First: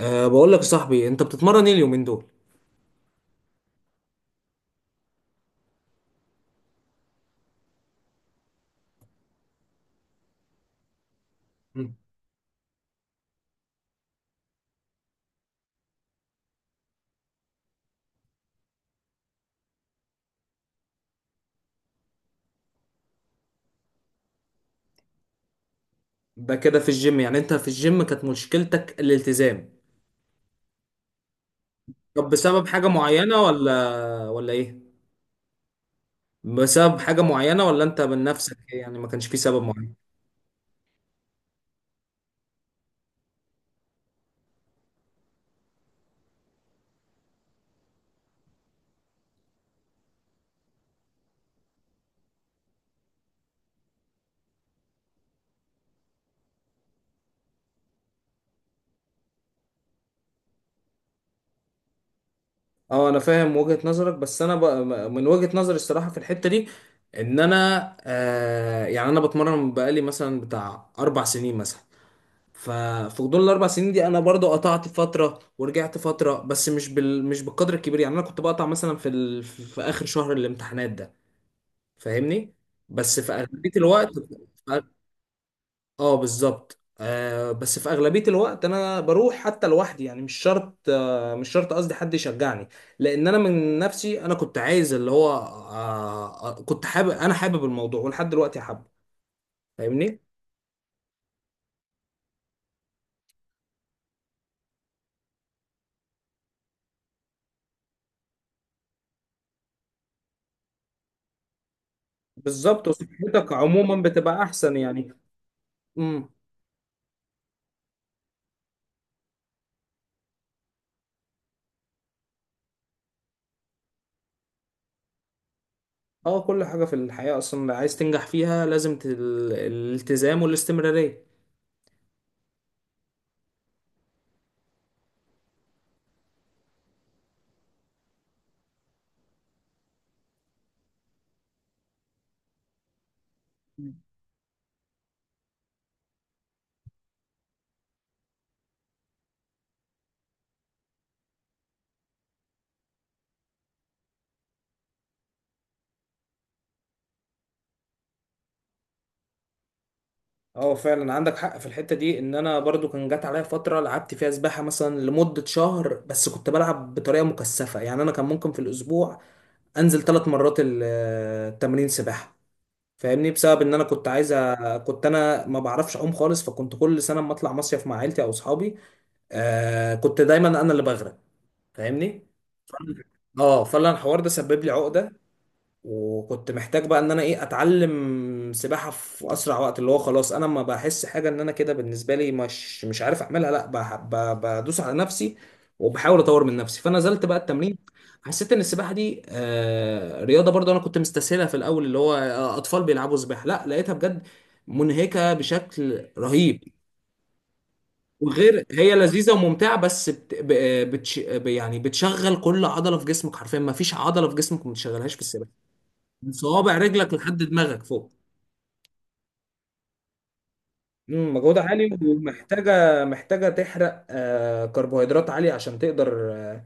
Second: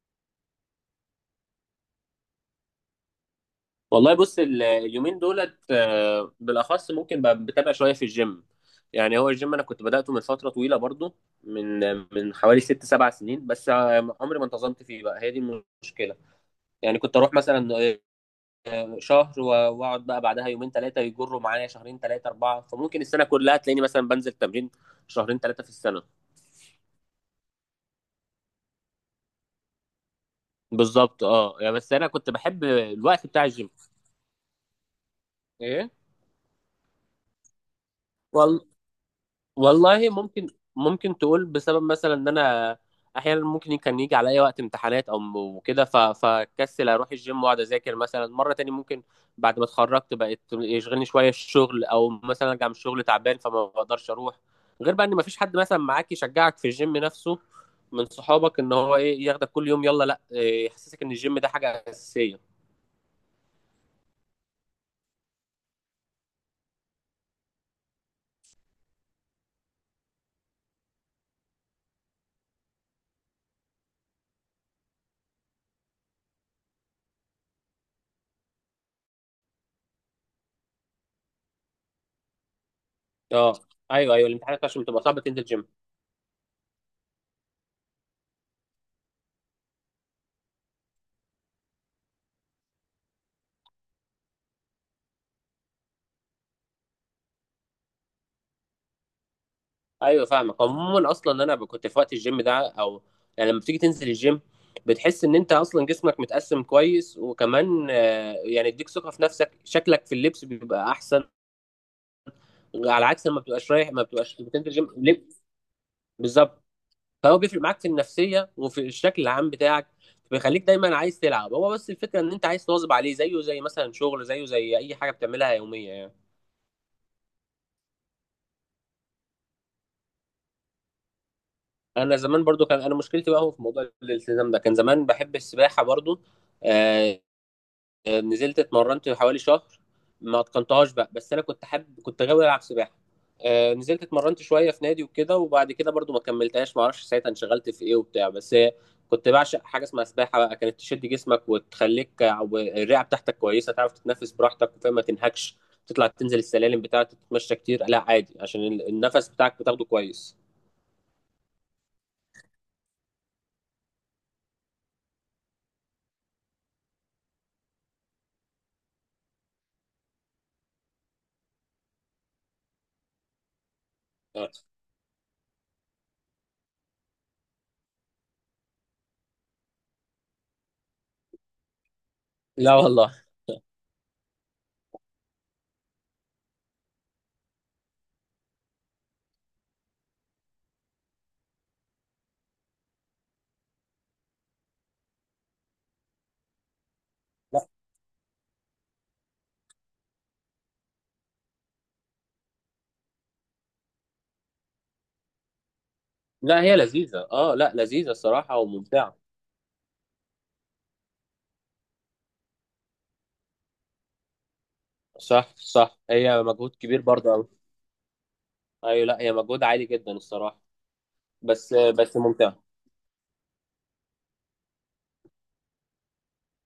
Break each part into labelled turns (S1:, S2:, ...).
S1: بقول لك يا صاحبي، انت بتتمرن ايه اليومين دول؟
S2: والله بص اليومين دولت بالاخص ممكن بقى بتابع شويه في الجيم. يعني هو الجيم انا كنت بداته من فتره طويله برضو،
S1: مم.
S2: من من حوالي ست سبع سنين. بس عمري ما انتظمت فيه بقى، هي دي المشكله. يعني كنت اروح مثلا شهر و- واقعد بقى بعدها يومين ثلاثه، يجروا معايا شهرين ثلاثه اربعه، فممكن السنه كلها تلاقيني مثلا بنزل تمرين شهرين ثلاثه في السنه.
S1: ده كده في الجيم، يعني انت في الجيم كانت مشكلتك الالتزام؟
S2: بالظبط، اه، يعني بس انا
S1: طب
S2: كنت بحب
S1: بسبب حاجة
S2: الوقت
S1: معينة
S2: بتاع الجيم.
S1: ولا ايه؟
S2: ايه؟
S1: بسبب حاجة معينة ولا انت من نفسك إيه؟ يعني ما كانش في سبب معين.
S2: والله ممكن، ممكن تقول بسبب مثلا ان انا احيانا ممكن كان يجي عليا وقت امتحانات او وكده فكسل اروح الجيم واقعد اذاكر، مثلا مره تاني ممكن بعد ما اتخرجت بقت يشغلني شويه الشغل، او مثلا ارجع من الشغل تعبان فما بقدرش اروح. غير بقى ان ما فيش حد مثلا معاك يشجعك في الجيم نفسه، من صحابك، ان هو ايه ياخدك كل يوم يلا لا يحسسك ان الجيم ده حاجه اساسيه.
S1: اه، انا فاهم وجهة نظرك، بس انا بقى من وجهة نظري الصراحة في الحتة دي ان انا يعني انا بتمرن بقالي مثلا بتاع اربع سنين مثلا. ففي غضون الاربع سنين دي انا برضو قطعت فتره ورجعت فتره، بس مش بالقدر الكبير، يعني انا كنت بقطع مثلا في اخر شهر الامتحانات ده. فاهمني؟ بس في
S2: اه
S1: اغلبيه الوقت.
S2: ايوه ايوه، الامتحانات عشان بتبقى صعبه تنزل جيم.
S1: اه، بالظبط. بس في اغلبيه الوقت انا بروح حتى لوحدي، يعني مش شرط قصدي حد يشجعني، لان انا من نفسي. انا كنت عايز اللي هو، كنت حابب، انا حابب الموضوع ولحد دلوقتي حابه. فاهمني؟
S2: ايوه فاهمك. عموما اصلا انا ب- كنت في وقت الجيم ده، او يعني لما بتيجي تنزل الجيم بتحس ان انت اصلا جسمك متقسم كويس، وكمان يعني يديك ثقه في نفسك، شكلك في اللبس بيبقى احسن.
S1: بالظبط،
S2: على عكس لما
S1: وصحتك
S2: بتبقاش رايح،
S1: عموما
S2: ما بتبقاش
S1: بتبقى
S2: بتنزل
S1: احسن
S2: جيم
S1: يعني.
S2: لب-.
S1: امم
S2: بالظبط. فهو بيفرق معاك في النفسيه وفي الشكل العام بتاعك، بيخليك دايما عايز تلعب. هو بس الفكره ان انت عايز تواظب عليه، زيه زي مثلا شغل، زيه زي اي حاجه بتعملها يوميه يعني.
S1: اه، كل حاجة في الحياة أصلا عايز تنجح فيها لازم الالتزام والاستمرارية.
S2: انا زمان برضو كان انا مشكلتي بقى هو في موضوع الالتزام ده. كان زمان بحب السباحه برضو، آه، نزلت اتمرنت حوالي شهر، ما اتقنتهاش بقى. بس انا كنت حابب، كنت غاوي العب سباحه.
S1: مم.
S2: نزلت اتمرنت شويه في نادي وكده، وبعد كده برضو ما كملتهاش، ما اعرفش ساعتها انشغلت في ايه وبتاع. بس كنت بعشق حاجه اسمها سباحه بقى، كانت تشد جسمك وتخليك، او الرئه بتاعتك كويسه تعرف تتنفس براحتك وفاهم ما تنهكش. تطلع تنزل السلالم بتاعتك، تتمشى كتير لا عادي، عشان ال- النفس بتاعك بتاخده كويس.
S1: اه، فعلا عندك حق في الحتة دي، ان انا برضو كان جات عليا فترة لعبت فيها سباحة مثلا لمدة شهر، بس كنت بلعب بطريقة مكثفة، يعني انا كان ممكن في الاسبوع انزل ثلاث مرات التمرين سباحة. فاهمني؟ بسبب ان انا كنت عايز
S2: آه.
S1: كنت انا ما بعرفش اعوم خالص، فكنت كل سنة اما اطلع مصيف مع عيلتي او اصحابي. كنت دايما انا اللي بغرق. فاهمني؟
S2: لا
S1: فأنا-
S2: والله.
S1: اه، فعلا الحوار ده سبب لي عقدة، وكنت محتاج بقى ان انا ايه اتعلم سباحه في اسرع وقت، اللي هو خلاص انا ما بحس حاجه، ان انا كده بالنسبه لي مش مش عارف اعملها، لا بدوس على نفسي وبحاول اطور من نفسي. فنزلت بقى
S2: لا
S1: التمرين، حسيت ان السباحه دي رياضه، برضو انا كنت مستسهلها في الاول، اللي هو اطفال بيلعبوا سباحه، لا لقيتها بجد منهكه بشكل رهيب.
S2: لا هي لذيذه. اه لا لذيذه الصراحه
S1: وغير هي
S2: وممتعه.
S1: لذيذه وممتعه، بس يعني بتشغل كل عضله في جسمك حرفيا، ما فيش عضله في جسمك ما بتشغلهاش في السباحه.
S2: صح صح،
S1: من
S2: هي مجهود
S1: صوابع
S2: كبير
S1: رجلك لحد
S2: برضه.
S1: دماغك فوق.
S2: ايوه لا هي مجهود عالي جدا الصراحه.
S1: مجهودها
S2: بس
S1: عالي،
S2: بس ممتع.
S1: ومحتاجة محتاجة تحرق كربوهيدرات عالية عشان تقدر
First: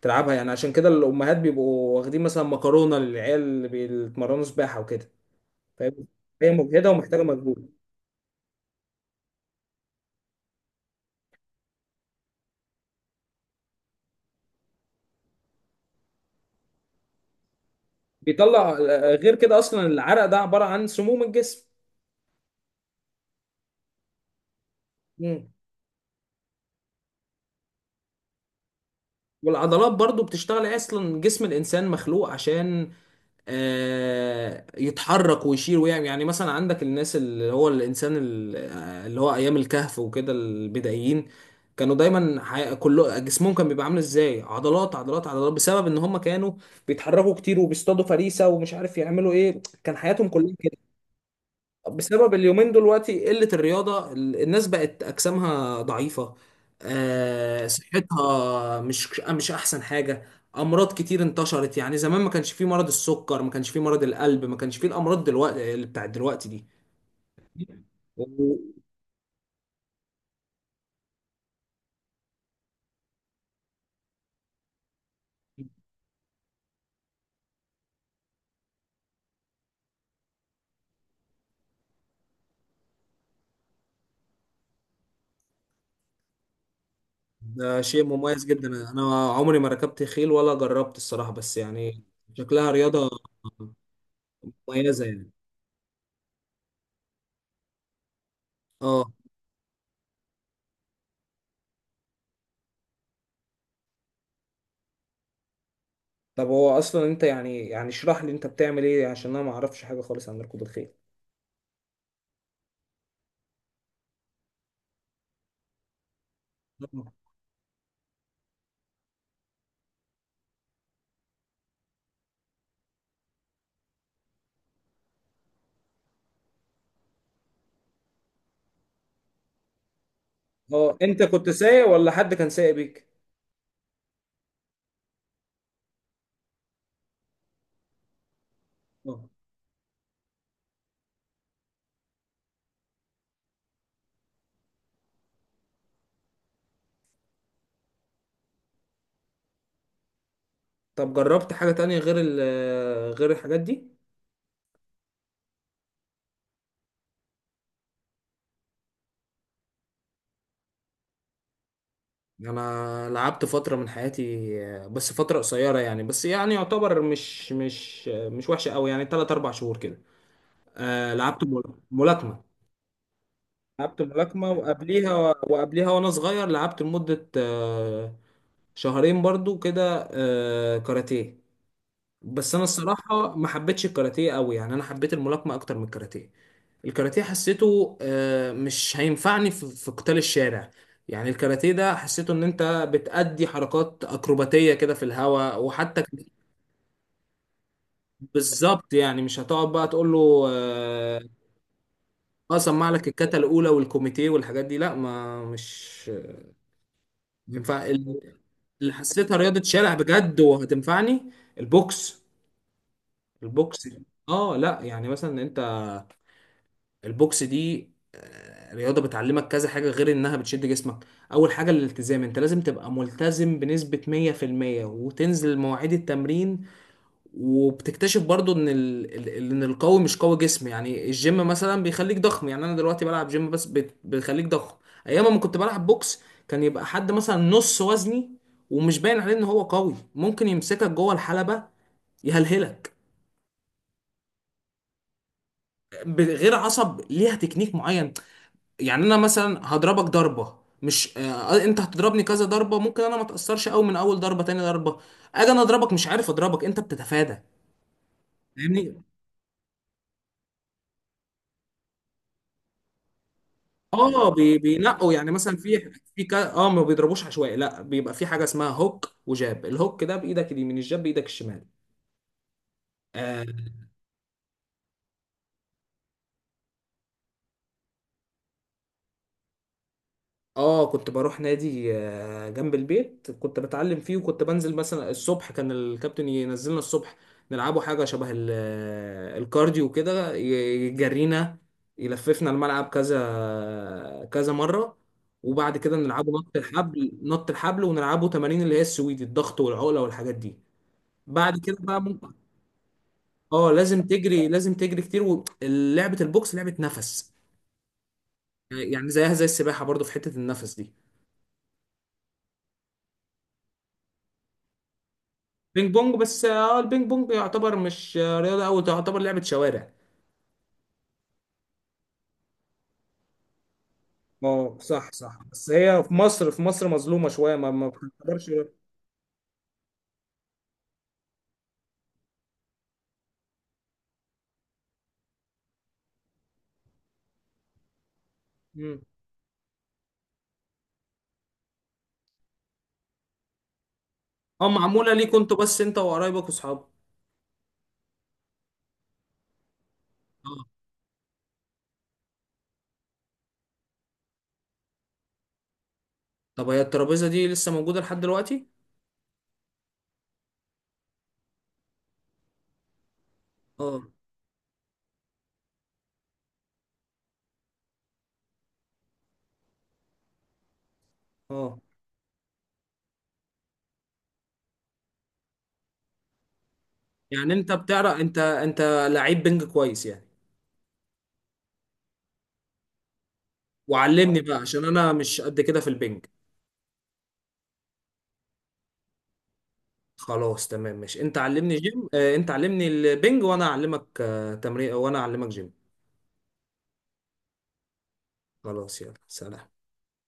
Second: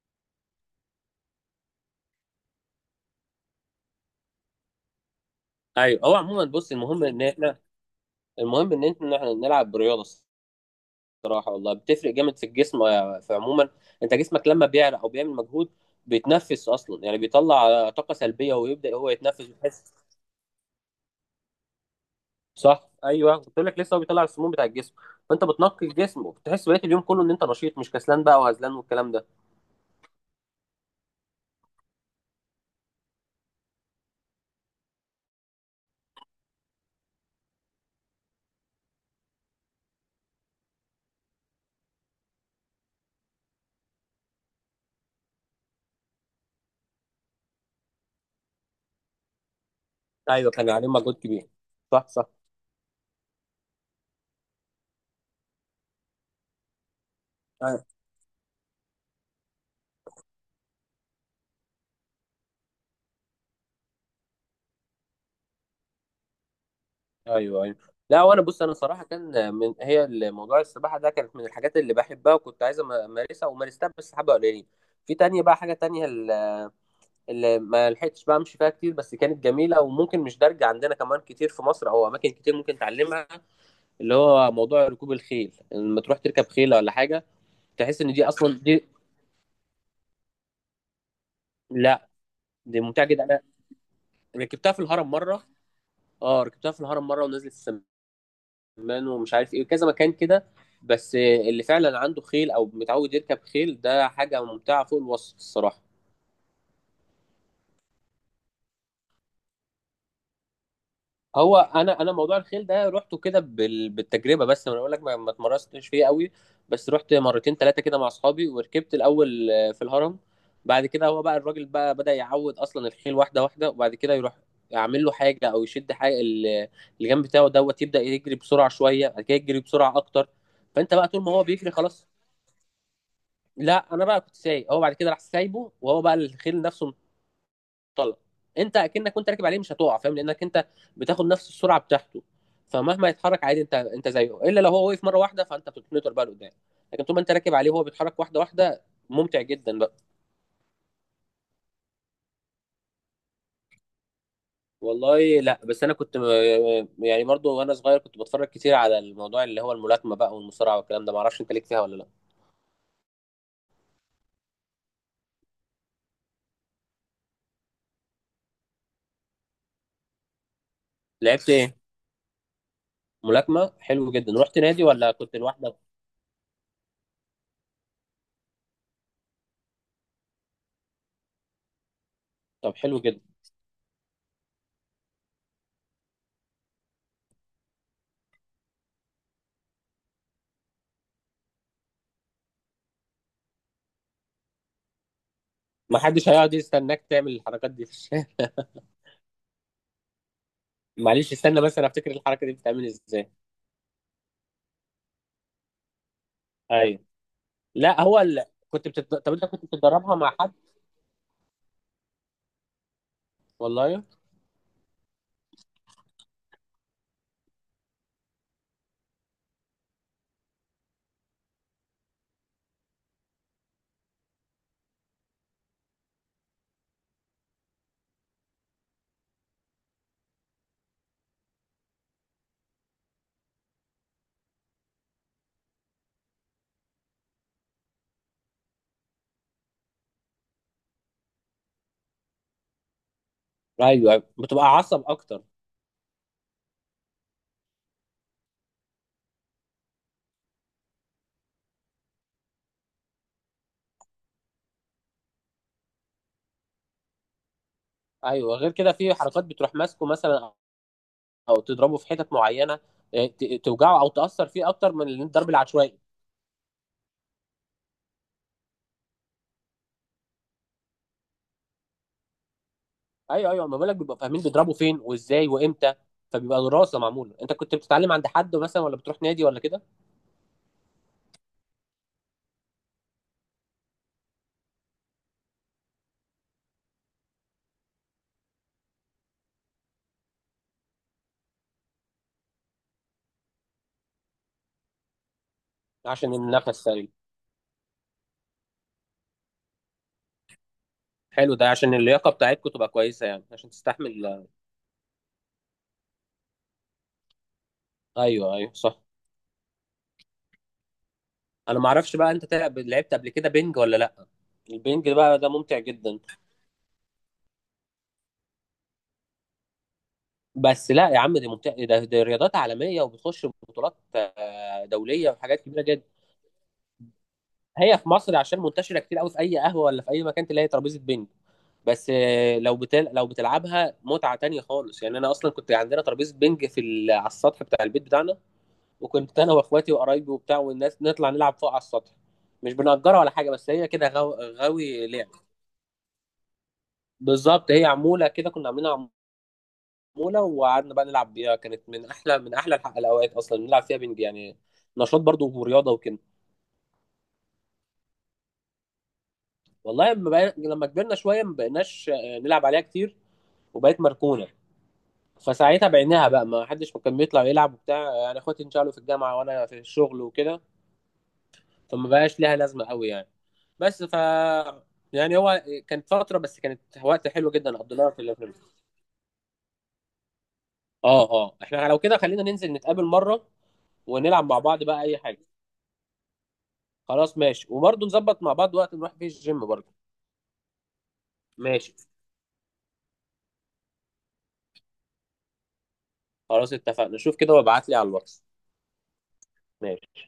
S1: تلعبها يعني. عشان كده الأمهات بيبقوا واخدين مثلا مكرونة للعيال اللي بيتمرنوا سباحة وكده.
S2: ايوه
S1: فاهم؟
S2: هو عموما،
S1: هي
S2: بص
S1: مجهدة
S2: المهم ان
S1: ومحتاجة
S2: احنا،
S1: مجهود.
S2: المهم ان احنا إحنا نلعب برياضه. الصراحه والله بتفرق جامد في الجسم، في عموما انت جسمك لما بيعرق او بيعمل مجهود بيتنفس اصلا. يعني بيطلع طاقه سلبيه
S1: بيطلع
S2: ويبدا هو
S1: غير
S2: يتنفس
S1: كده
S2: وتحس.
S1: أصلا العرق ده عبارة عن سموم الجسم.
S2: صح ايوه، قلت لك لسه، هو بيطلع السموم بتاع الجسم. فانت
S1: مم.
S2: بتنقي الجسم، وبتحس بقيه اليوم كله ان انت نشيط، مش كسلان بقى وهزلان والكلام ده.
S1: والعضلات برضو بتشتغل، اصلا جسم الانسان مخلوق عشان يتحرك ويشيل ويعمل. يعني مثلا عندك الناس، اللي هو الانسان اللي هو ايام الكهف وكده، البدائيين كانوا دايما كله جسمهم كان بيبقى عامل ازاي، عضلات عضلات عضلات، بسبب ان هم كانوا بيتحركوا كتير وبيصطادوا فريسة ومش عارف يعملوا ايه، كان حياتهم
S2: ايوه
S1: كلها
S2: كان
S1: كده.
S2: عليه مجهود كبير. صح صح.
S1: بسبب اليومين دلوقتي قلة الرياضة الناس بقت أجسامها ضعيفة. صحتها مش مش أحسن حاجة. أمراض كتير انتشرت، يعني زمان ما كانش فيه مرض السكر، ما كانش فيه مرض القلب، ما كانش فيه الأمراض دلوقتي اللي بتاعت دلوقتي دي.
S2: ايوه ايوه. لا وانا
S1: و-
S2: بص، انا صراحه كان من، هي موضوع السباحه ده كانت من الحاجات اللي بحبها، وكنت عايز امارسها ومارستها بس حبه قليلين. في تانية بقى، حاجه تانية ال- اللي ما لحقتش بقى امشي فيها كتير، بس كانت جميله وممكن مش دارجه عندنا كمان كتير في مصر، او اماكن كتير ممكن تعلمها. اللي هو موضوع ركوب الخيل، لما تروح تركب خيله ولا حاجه.
S1: ده
S2: تحس
S1: شيء
S2: ان دي
S1: مميز
S2: اصلا
S1: جدا،
S2: دي،
S1: أنا عمري ما ركبت خيل ولا جربت الصراحة، بس يعني
S2: لا
S1: شكلها
S2: دي ممتعه
S1: رياضة
S2: جدا. انا ركبتها في
S1: مميزة
S2: الهرم
S1: يعني.
S2: مره. اه ركبتها في الهرم مره، ونزلت السماء
S1: اه.
S2: مان ومش عارف ايه وكذا مكان كده. بس اللي فعلا عنده خيل او متعود يركب خيل، ده حاجه ممتعه فوق الوصف الصراحه.
S1: طب هو أصلا أنت، يعني اشرح لي، أنت بتعمل إيه؟ عشان أنا ما أعرفش حاجة خالص عن ركوب الخيل.
S2: هو انا، انا موضوع الخيل ده رحته كده بال- بالتجربه، بس انا بقول لك ما اتمرستش فيه قوي. بس رحت مرتين ثلاثه كده مع اصحابي وركبت الاول في الهرم. بعد كده هو بقى الراجل بقى بدأ يعود اصلا الخيل واحده واحده، وبعد كده يروح يعمل له حاجه او يشد حاجه ال- اللي جنب بتاعه دوت، يبدأ يجري بسرعه شويه، بعد كده يجري بسرعه اكتر. فانت
S1: اه،
S2: بقى
S1: انت
S2: طول ما هو
S1: كنت
S2: بيجري
S1: سايق
S2: خلاص.
S1: ولا حد كان سايق بيك؟
S2: لا انا بقى كنت سايق، هو بعد كده راح سايبه وهو بقى الخيل نفسه انطلق. انت اكنك
S1: اه.
S2: كنت راكب عليه مش هتقع، فاهم، لانك انت بتاخد نفس السرعه بتاعته. فمهما يتحرك عادي انت انت زيه، الا لو هو وقف مره واحده فانت بتتنطر بقى لقدام. لكن طول ما انت راكب عليه وهو بيتحرك واحده واحده، ممتع جدا بقى.
S1: طب جربت حاجة تانية غير ال غير الحاجات دي؟
S2: والله لا. بس انا كنت يعني برضو وانا صغير كنت بتفرج كتير على الموضوع اللي هو الملاكمه بقى والمصارعه والكلام ده، معرفش انت ليك فيها ولا لا.
S1: انا لعبت فترة من حياتي، بس فترة قصيرة يعني، بس يعني يعتبر مش وحشة قوي، يعني 3 4 شهور كده. آه لعبت
S2: لعبت
S1: مل-
S2: ايه؟
S1: ملاكمة.
S2: ملاكمه،
S1: لعبت
S2: حلو جدا.
S1: ملاكمة،
S2: رحت نادي ولا
S1: وقبليها
S2: كنت لوحدك؟
S1: وقبليها وانا صغير لعبت لمدة شهرين برضو كده كاراتيه. بس انا
S2: طب حلو جدا.
S1: الصراحة ما حبيتش الكاراتيه قوي، يعني انا حبيت الملاكمة اكتر من الكاراتيه. الكاراتيه حسيته مش هينفعني في قتال الشارع، يعني الكاراتيه ده حسيته ان انت بتأدي حركات اكروباتيه كده في الهواء،
S2: ما حدش هيقعد يستناك تعمل الحركات دي في الشارع.
S1: بالظبط، يعني مش هتقعد بقى تقول له اه.
S2: معلش استنى، بس انا افتكر الحركه دي بتتعمل
S1: سمع لك
S2: ازاي.
S1: الكاتا الاولى والكوميتيه والحاجات دي، لا ما مش
S2: ايوه.
S1: ينفع
S2: لا هو
S1: اللي
S2: ال... كنت بتد... طب
S1: حسيتها
S2: انت
S1: رياضه
S2: كنت
S1: شارع
S2: بتتدربها مع
S1: بجد
S2: حد؟
S1: وهتنفعني. البوكس. البوكس.
S2: والله.
S1: اه لا، يعني مثلا البوكس دي رياضة بتعلمك كذا حاجة غير انها بتشد جسمك. اول حاجة الالتزام، انت لازم تبقى ملتزم بنسبة 100% وتنزل مواعيد التمرين. وبتكتشف برضو ان ال... ال- ال- ان القوي مش قوي جسم، يعني الجيم مثلا بيخليك ضخم، يعني انا دلوقتي بلعب جيم، بس بيخليك ضخم. ايام ما كنت بلعب بوكس كان يبقى حد مثلا نص وزني، ومش باين عليه ان هو قوي، ممكن يمسكك جوه الحلبة يهلهلك.
S2: ايوه. أيوة. بتبقى عصب اكتر.
S1: غير عصب، ليها تكنيك معين. يعني انا مثلا هضربك ضربه، مش انت هتضربني كذا ضربه ممكن انا ما اتاثرش قوي من اول ضربه تاني ضربه. اجي انا اضربك مش عارف اضربك، انت بتتفادى.
S2: ايوه غير كده
S1: فاهمني؟
S2: في حركات بتروح ماسكه مثلا، او تضربه في حتت معينه. توجعه او
S1: اه،
S2: تاثر فيه اكتر
S1: بينقوا،
S2: من
S1: يعني
S2: الضرب
S1: مثلا في
S2: العشوائي.
S1: في اه، ما بيضربوش عشوائي، لا بيبقى في حاجه اسمها هوك وجاب، الهوك ده بايدك اليمين، الجاب بايدك الشمال. آه،
S2: ايوه ايوه، ما بالك بيبقى فاهمين بيضربوا فين وازاي وامتى، فبيبقى دراسه معموله. انت كنت بتتعلم عند حد مثلا ولا بتروح نادي ولا كده؟
S1: اه، كنت بروح نادي جنب البيت كنت بتعلم فيه، وكنت بنزل مثلا الصبح، كان الكابتن ينزلنا الصبح نلعبوا حاجة شبه الكارديو كده، يجرينا يلففنا الملعب كذا كذا مرة. وبعد كده نلعبه
S2: عشان
S1: نط
S2: النفس سليم.
S1: الحبل نط الحبل ونلعبه تمارين اللي هي السويدي، الضغط والعقلة والحاجات دي.
S2: حلو،
S1: بعد
S2: ده
S1: كده
S2: عشان
S1: بقى ممكن.
S2: اللياقه بتاعتكم تبقى كويسه يعني عشان
S1: اه، لازم
S2: تستحمل.
S1: تجري، لازم تجري كتير، ولعبة البوكس لعبة نفس،
S2: ايوه ايوه صح.
S1: يعني زيها زي السباحة برضو في حتة النفس دي.
S2: انا ما اعرفش بقى انت تلعب، لعبت قبل كده بينج ولا لا؟ البينج ده بقى، ده ممتع
S1: بينج بونج؟
S2: جدا.
S1: بس اه، البينج بونج يعتبر مش رياضة أوي، تعتبر لعبة شوارع.
S2: بس لا يا عم دي ممتع، ده دي رياضات عالميه وبتخش بطولات
S1: اه صح
S2: دوليه
S1: صح،
S2: وحاجات
S1: بس
S2: كبيره
S1: هي
S2: جدا.
S1: في مصر، في مصر مظلومة شوية، ما
S2: هي في مصر
S1: بتقدرش.
S2: عشان منتشره كتير قوي، في اي قهوه ولا في اي مكان تلاقي ترابيزه بينج. بس لو بتل... لو بتلعبها متعه تانية خالص يعني. انا اصلا كنت عندنا ترابيزه بينج في ال... على السطح بتاع البيت بتاعنا،
S1: مم.
S2: وكنت انا واخواتي وقرايبي وبتاع والناس نطلع نلعب فوق على السطح. مش بنأجرها ولا حاجه، بس هي كده غو...
S1: اه
S2: غاوي
S1: معمولة
S2: لعب.
S1: ليك انتوا، بس انت وقرايبك واصحابك؟
S2: بالظبط، هي عموله كده كنا عاملينها. عموله
S1: اه.
S2: وقعدنا بقى نلعب بيها، كانت من احلى، من احلى الح- الاوقات اصلا نلعب فيها بنج يعني. نشاط برضو ورياضه وكده.
S1: طب هي الترابيزة دي لسه موجودة لحد دلوقتي؟
S2: والله لما بقى... لما كبرنا شويه ما بقيناش نلعب عليها كتير وبقت
S1: اه
S2: مركونه. فساعتها بعناها بقى، ما حدش كان بيطلع يلعب وبتاع، يعني اخواتي انشغلوا في الجامعه وانا في الشغل وكده،
S1: اه.
S2: فما بقاش ليها لازمه قوي يعني. بس ف يعني هو كانت فتره بس كانت وقت حلو
S1: يعني انت
S2: جدا قضيناها
S1: بتعرف،
S2: في
S1: انت
S2: الافلام.
S1: انت لعيب بينج كويس يعني؟
S2: اه اه، احنا لو كده خلينا ننزل نتقابل مره
S1: وعلمني
S2: ونلعب
S1: بقى
S2: مع بعض
S1: عشان
S2: بقى
S1: انا
S2: اي
S1: مش
S2: حاجه.
S1: قد كده في البينج.
S2: خلاص ماشي، وبرضه نظبط مع بعض وقت نروح فيه الجيم برضه.
S1: خلاص تمام، ماشي، انت علمني
S2: ماشي.
S1: جيم، انت علمني البينج، وانا اعلمك تمرين، وانا اعلمك جيم.
S2: خلاص اتفقنا، شوف كده وابعت لي على الواتس.
S1: خلاص يلا، سلام.
S2: ماشي.